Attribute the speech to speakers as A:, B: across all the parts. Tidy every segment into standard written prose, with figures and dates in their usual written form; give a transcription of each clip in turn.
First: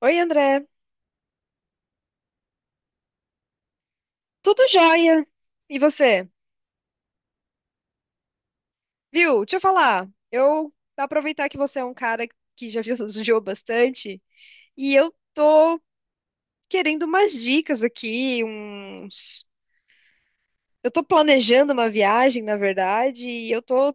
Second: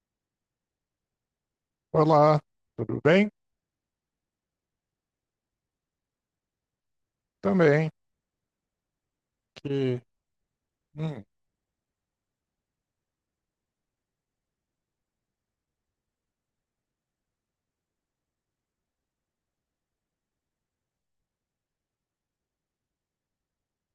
A: Oi, André.
B: Olá, tudo bem?
A: Tudo jóia? E você?
B: Também.
A: Viu? Deixa eu
B: Que,
A: falar. Eu
B: hum,
A: aproveitar que você é um cara que já viu viajou bastante e eu tô querendo umas dicas aqui, uns... Eu tô planejando uma viagem, na verdade, e eu tô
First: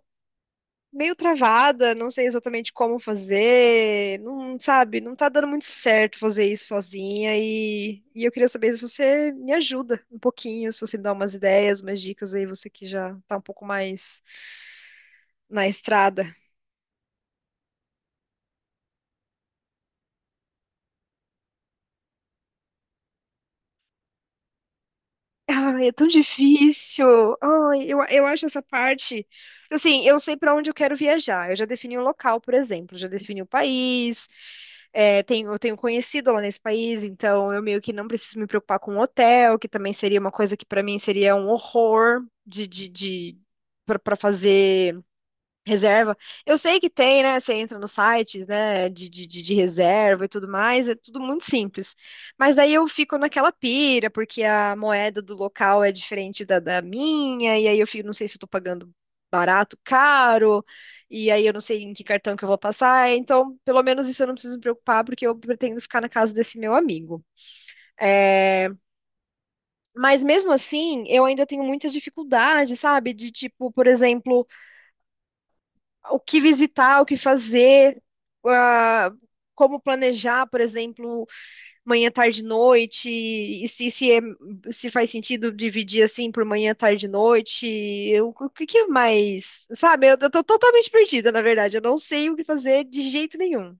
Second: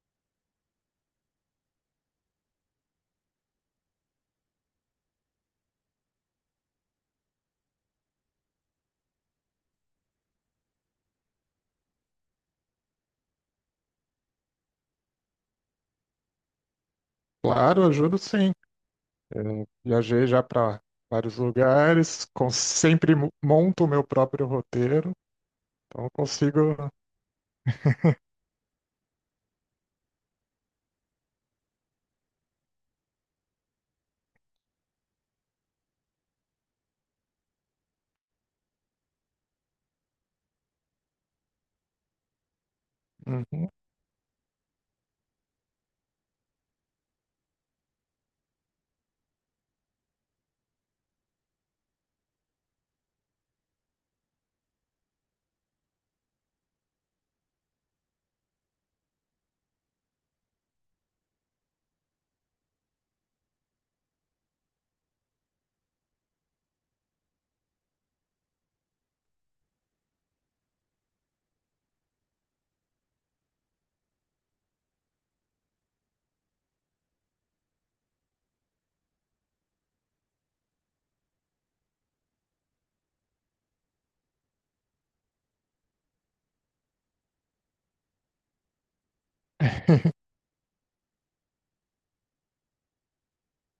A: meio travada, não sei exatamente como fazer, não sabe, não tá dando muito certo fazer isso sozinha e eu queria saber se você me ajuda um pouquinho, se você me dá umas ideias, umas dicas aí, você que já tá um pouco mais na estrada.
B: claro, ajudo sim. É, viajei já para vários lugares, sempre monto o meu próprio roteiro,
A: Ai, é tão
B: então consigo.
A: difícil. Ai, eu acho essa parte. Assim, eu sei para onde eu quero viajar. Eu já defini o local, por exemplo, já defini o país. É, tenho, eu tenho conhecido lá nesse país, então eu meio que não preciso me preocupar com o hotel, que também seria uma coisa que para mim seria um horror de
B: Uhum,
A: para fazer Reserva. Eu sei que tem, né? Você entra no site, né? De reserva e tudo mais, é tudo muito simples. Mas daí eu fico naquela pira, porque a moeda do local é diferente da minha, e aí eu fico, não sei se eu tô pagando barato, caro, e aí eu não sei em que cartão que eu vou passar. Então, pelo menos isso eu não preciso me preocupar, porque eu pretendo ficar na casa desse meu amigo. É, mas mesmo assim, eu ainda tenho muita dificuldade, sabe? De tipo, por exemplo. O que visitar, o que fazer, ah, como planejar, por exemplo, manhã, tarde, noite, e se faz sentido dividir assim por manhã, tarde, noite, o que que é mais, sabe? Eu tô totalmente perdida, na verdade, eu não sei o que fazer de jeito nenhum.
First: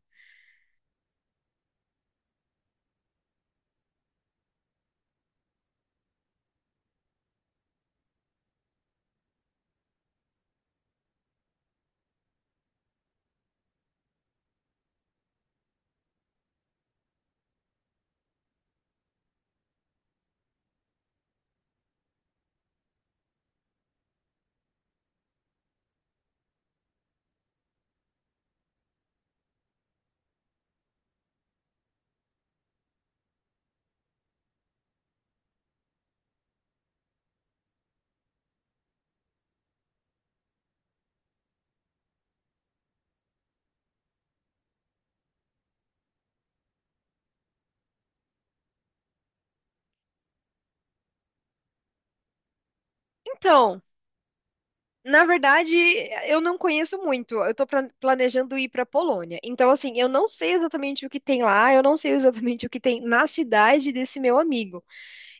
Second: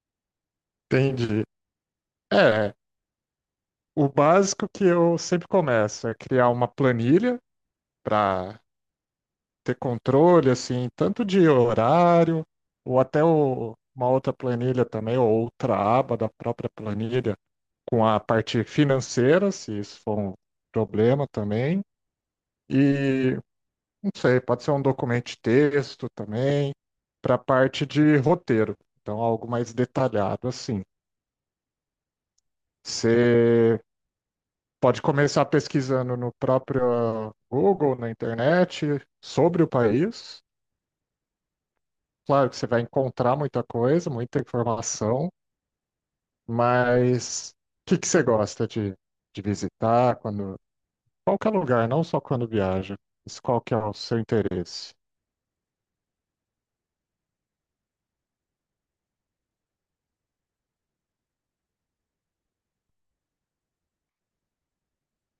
B: entendi. É, o básico que eu sempre começo é criar uma planilha para ter controle, assim, tanto de horário, ou uma outra planilha também, ou outra aba da própria planilha com a parte financeira, se isso for um problema também. E não sei, pode ser um documento de texto também, para a parte de roteiro. Então, algo mais detalhado assim. Você pode começar pesquisando no próprio Google, na internet, sobre o país. Claro que você vai encontrar muita coisa, muita informação, mas o que que você gosta de visitar. Quando qualquer lugar, não só quando viaja. Mas qual que é
A: Então.
B: o seu interesse?
A: Na verdade, eu não conheço muito. Planejando ir para Polônia. Então, assim, eu não sei exatamente o que tem lá, eu não sei exatamente o que tem na cidade desse meu amigo.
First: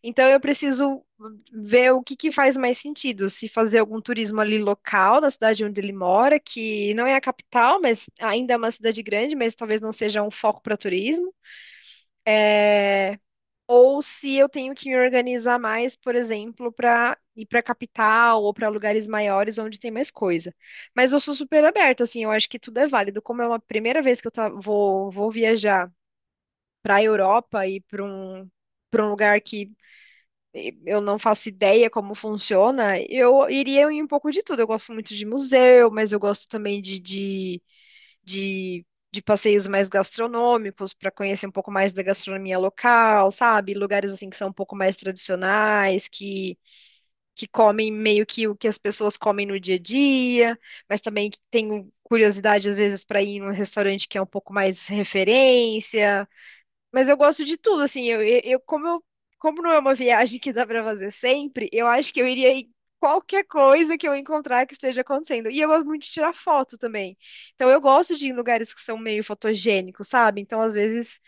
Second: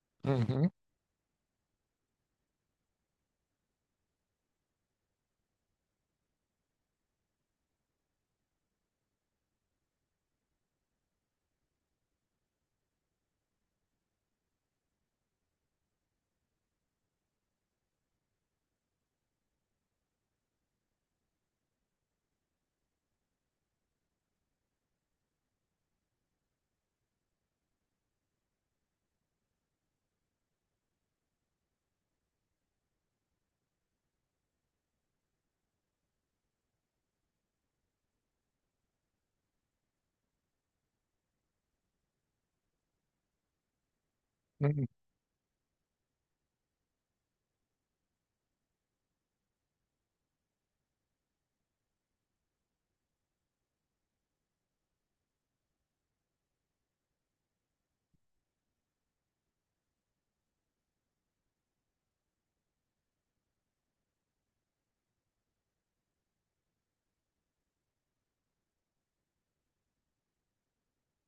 A: Então eu
B: Uhum,
A: preciso ver o que que faz mais sentido, se fazer algum turismo ali local, na cidade onde ele mora, que não é a capital, mas ainda é uma cidade grande, mas talvez não seja um foco para turismo, né? Ou se eu tenho que me organizar mais, por exemplo, para ir para a capital ou para lugares maiores onde tem mais coisa. Mas eu sou super aberta, assim, eu acho que tudo é válido. Como é uma primeira vez que vou viajar para a Europa e para um lugar que eu não faço ideia como funciona, eu iria em um pouco de tudo. Eu gosto muito de museu, mas eu gosto também de, de passeios mais gastronômicos para conhecer um pouco mais da gastronomia local, sabe? Lugares assim que são um pouco
B: uhum.
A: mais tradicionais, que comem meio que o que as pessoas comem no dia a dia, mas também que tenho curiosidade às vezes para ir em um restaurante que é um pouco mais referência. Mas eu gosto de tudo, assim, como não é uma viagem que dá pra fazer sempre, eu acho que eu iria em qualquer coisa que eu encontrar que esteja acontecendo. E eu gosto muito de tirar foto também. Então eu gosto de ir em lugares que são meio fotogênicos, sabe? Então às vezes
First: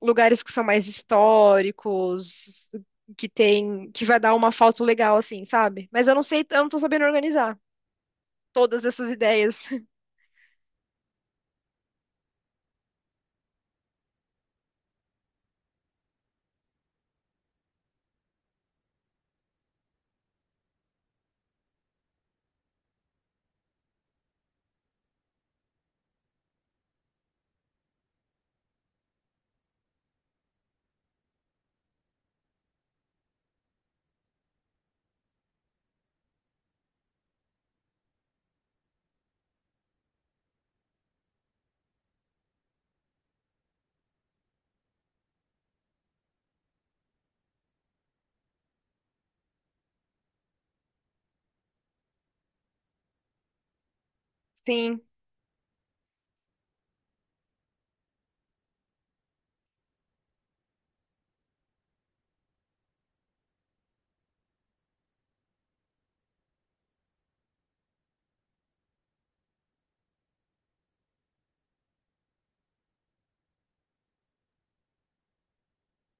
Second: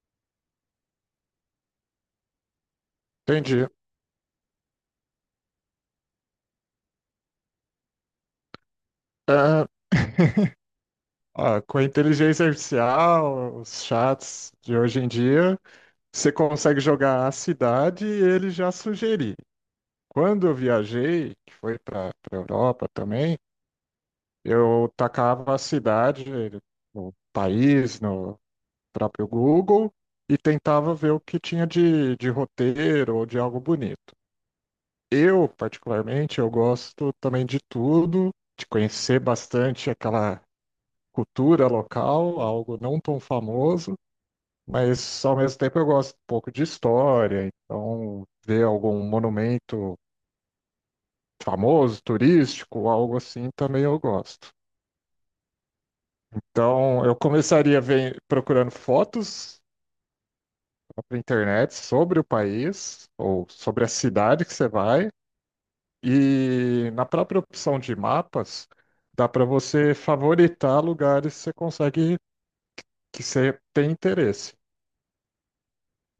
A: lugares que são mais históricos, que
B: Entendi.
A: tem, que vai dar uma foto legal assim, sabe? Mas eu não sei, eu não tô sabendo organizar todas essas ideias.
B: Ah, com a inteligência artificial, os chats de hoje em dia, você consegue jogar a cidade e ele já sugerir. Quando eu viajei, que foi para a Europa também, eu tacava a cidade, o país, no próprio Google e tentava ver o que tinha de roteiro ou de algo bonito. Eu, particularmente, eu gosto também de tudo, de conhecer bastante aquela cultura local, algo não tão famoso, mas ao mesmo tempo eu gosto um pouco de história, então ver algum monumento famoso, turístico, algo assim também eu gosto.
A: Sim,
B: Então eu começaria procurando fotos para internet sobre o país ou sobre a cidade que você vai. E na própria opção de mapas, dá para você favoritar lugares que você consegue, que você tem interesse.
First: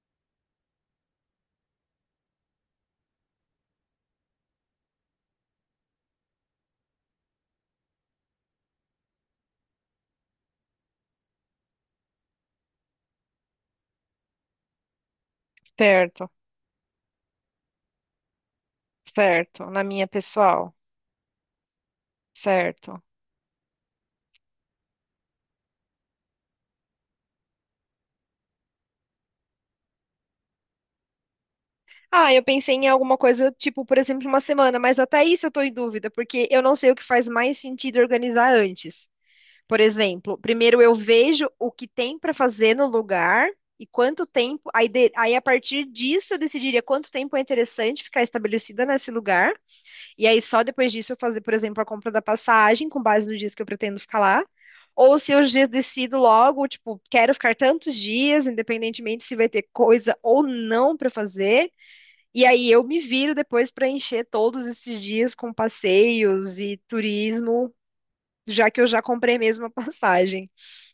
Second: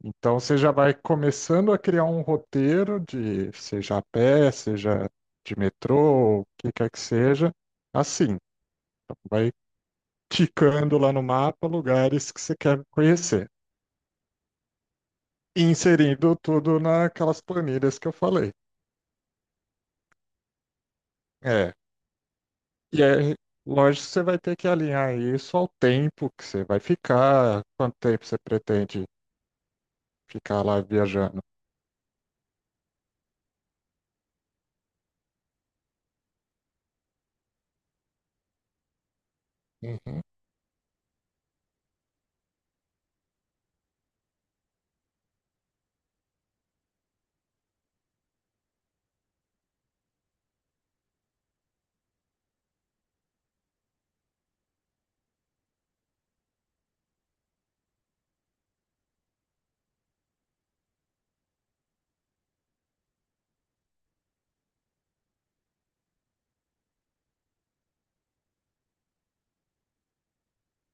B: Então você já vai começando a criar um roteiro de seja a pé, seja de metrô, o que quer que seja, assim. Então, vai ticando lá no mapa lugares que você quer conhecer, e
A: certo,
B: inserindo tudo naquelas planilhas que eu falei.
A: certo. Na minha pessoal,
B: É, E
A: certo.
B: aí, lógico, você vai ter que alinhar isso ao tempo que você vai ficar, quanto tempo você pretende ficar lá viajando.
A: Ah, eu pensei em alguma coisa, tipo, por exemplo, uma semana, mas até isso eu tô em dúvida, porque eu não sei o que faz mais sentido organizar antes. Por
B: Uhum.
A: exemplo, primeiro eu vejo o que tem para fazer no lugar e quanto tempo, aí a partir disso eu decidiria quanto tempo é interessante ficar estabelecida nesse lugar, e aí só depois disso eu fazer, por exemplo, a compra da passagem com base nos dias que eu pretendo ficar lá. Ou se eu já decido logo, tipo, quero ficar tantos dias, independentemente se vai ter coisa ou não para fazer. E aí eu me viro depois para encher todos esses dias com passeios e turismo, já que eu já comprei mesmo a passagem.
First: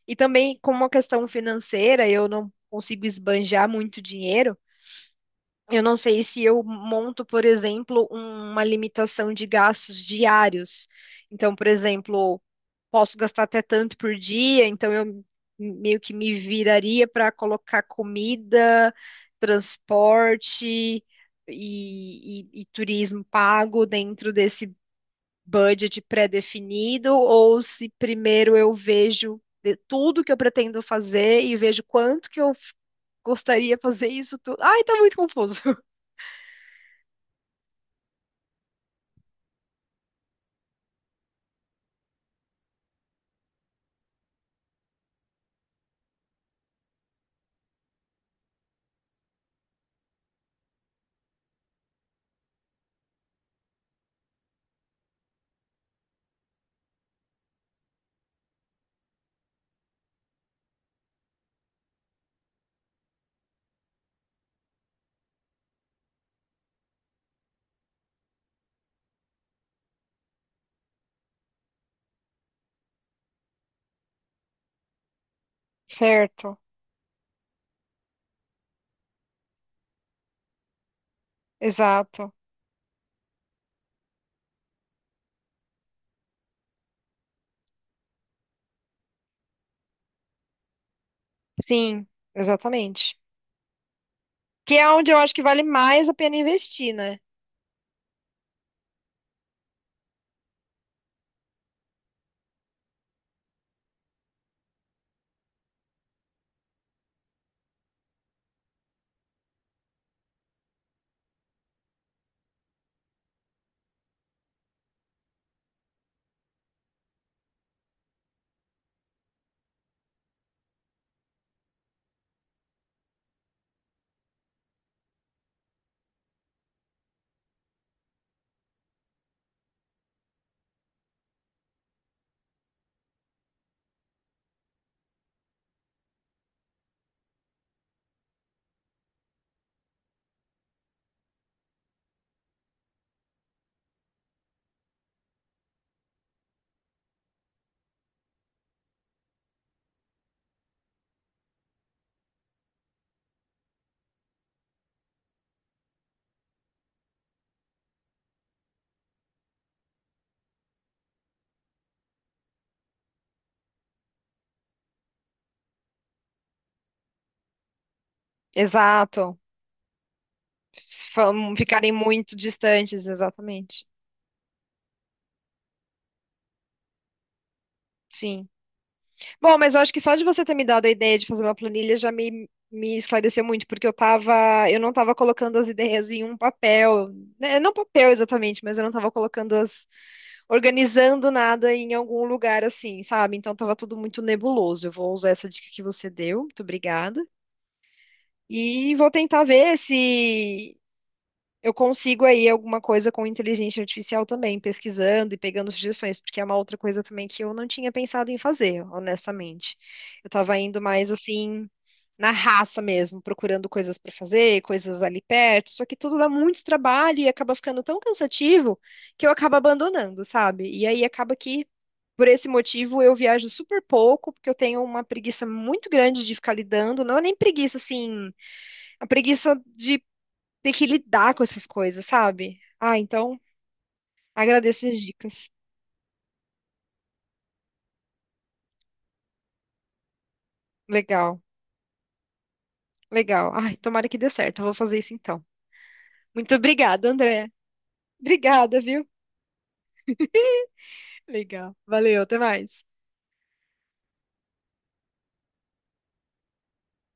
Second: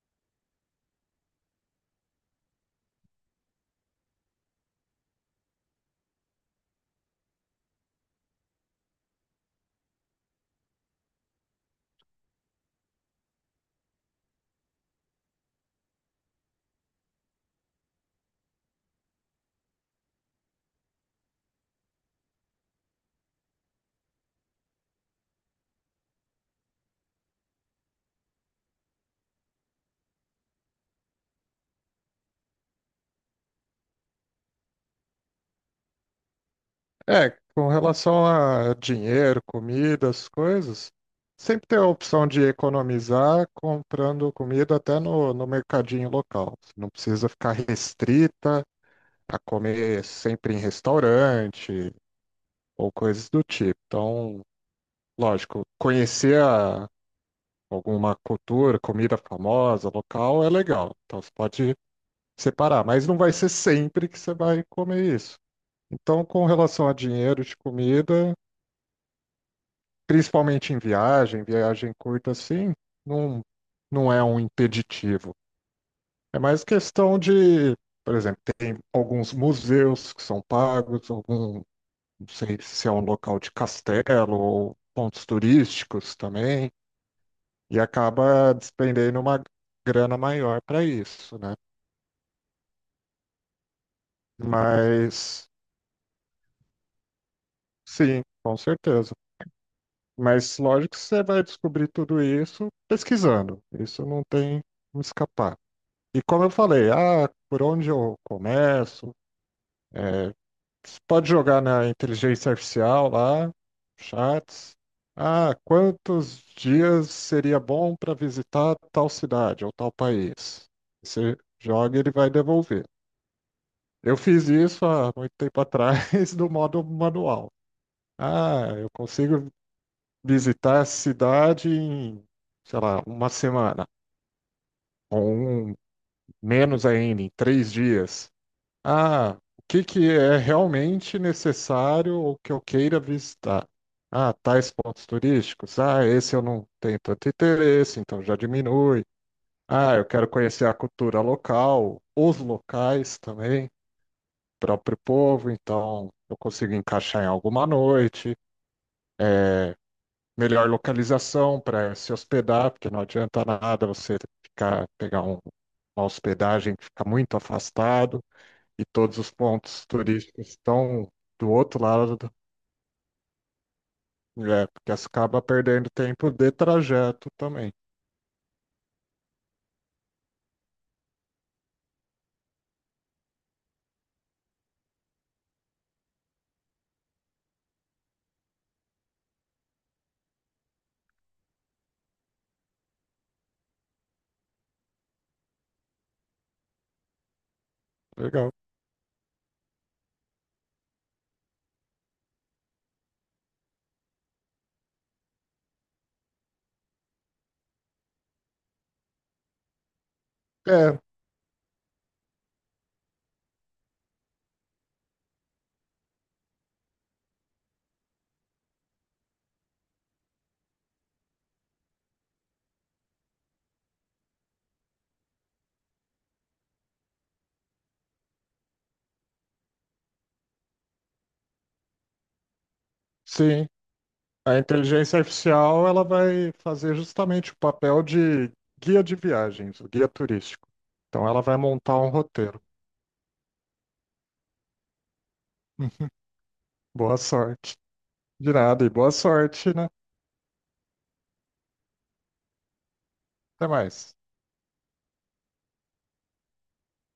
A: E também, como uma questão financeira, eu não consigo esbanjar muito dinheiro. Eu não sei se eu monto, por exemplo, uma limitação de gastos diários. Então, por exemplo, posso gastar até tanto por dia, então eu meio que me viraria para colocar comida, transporte e turismo pago dentro desse budget pré-definido, ou se primeiro eu vejo de tudo que eu pretendo fazer e vejo quanto que eu f- gostaria de fazer isso tudo. Ai, tá muito confuso.
B: Com relação a dinheiro, comidas, coisas, sempre tem a opção de economizar comprando comida até no mercadinho local. Você não precisa ficar restrita a comer sempre em restaurante ou coisas do tipo. Então, lógico, conhecer a alguma cultura, comida famosa, local, é legal. Então você pode separar, mas não vai ser sempre que você vai comer isso. Então, com relação a dinheiro de comida, principalmente em viagem, viagem curta assim, não, não é um impeditivo. É
A: Certo,
B: mais questão de, por exemplo, tem alguns museus que são pagos, algum, não
A: exato.
B: sei se é um local de castelo ou pontos turísticos também, e acaba despendendo uma grana maior para isso, né?
A: Sim, exatamente. Que é onde eu acho que
B: Mas
A: vale mais a pena investir, né?
B: sim, com certeza. Mas lógico que você vai descobrir tudo isso pesquisando. Isso não tem como escapar. E como eu falei, ah, por onde eu começo? É, você pode jogar na inteligência artificial lá, chats. Ah, quantos dias seria bom para visitar tal cidade ou tal país? Você joga e ele vai devolver. Eu fiz isso há muito tempo atrás do modo manual. Ah, eu consigo visitar a cidade em, sei lá, uma semana, ou um, menos ainda, em 3 dias. Ah, o que que é realmente necessário ou que eu queira visitar? Ah, tais pontos turísticos. Ah, esse eu não tenho tanto interesse, então já diminui. Ah, eu quero conhecer a cultura local, os locais também, próprio povo, então eu consigo encaixar em alguma noite. É, melhor localização para se hospedar, porque não adianta nada você ficar, pegar uma hospedagem que fica muito afastado e todos os
A: Exato.
B: pontos turísticos estão do outro
A: Ficarem
B: lado,
A: muito distantes, exatamente.
B: é, porque você acaba perdendo tempo de trajeto também.
A: Sim. Bom, mas eu acho que só de você ter me dado a ideia de fazer uma planilha já me esclareceu muito, porque eu tava, eu não tava colocando as ideias em um papel, né, não papel exatamente, mas eu não tava colocando as, organizando nada em algum lugar assim, sabe? Então tava tudo muito nebuloso. Eu vou usar essa dica que você deu, muito obrigada.
B: Legal.
A: E vou tentar ver se eu consigo aí alguma coisa com inteligência artificial também, pesquisando e pegando sugestões, porque é uma outra coisa também que eu não tinha pensado em fazer, honestamente. Eu tava indo
B: É,
A: mais assim, na raça mesmo, procurando coisas para fazer, coisas ali perto, só que tudo dá muito trabalho e acaba ficando tão cansativo que eu acabo abandonando, sabe? E aí acaba que, por esse motivo, eu viajo super pouco, porque eu tenho uma preguiça muito grande de ficar lidando, não é nem preguiça assim, a preguiça de tem que lidar com essas coisas, sabe? Ah, então
B: sim. A
A: agradeço as
B: inteligência
A: dicas.
B: artificial ela vai fazer justamente o papel de guia de viagens, o guia turístico. Então ela
A: Legal,
B: vai montar um roteiro.
A: legal. Ai, tomara que dê certo. Eu vou fazer isso então. Muito obrigada,
B: Boa
A: André.
B: sorte. De
A: Obrigada,
B: nada e
A: viu?
B: boa sorte, né?
A: Legal. Valeu, até mais.
B: Até mais.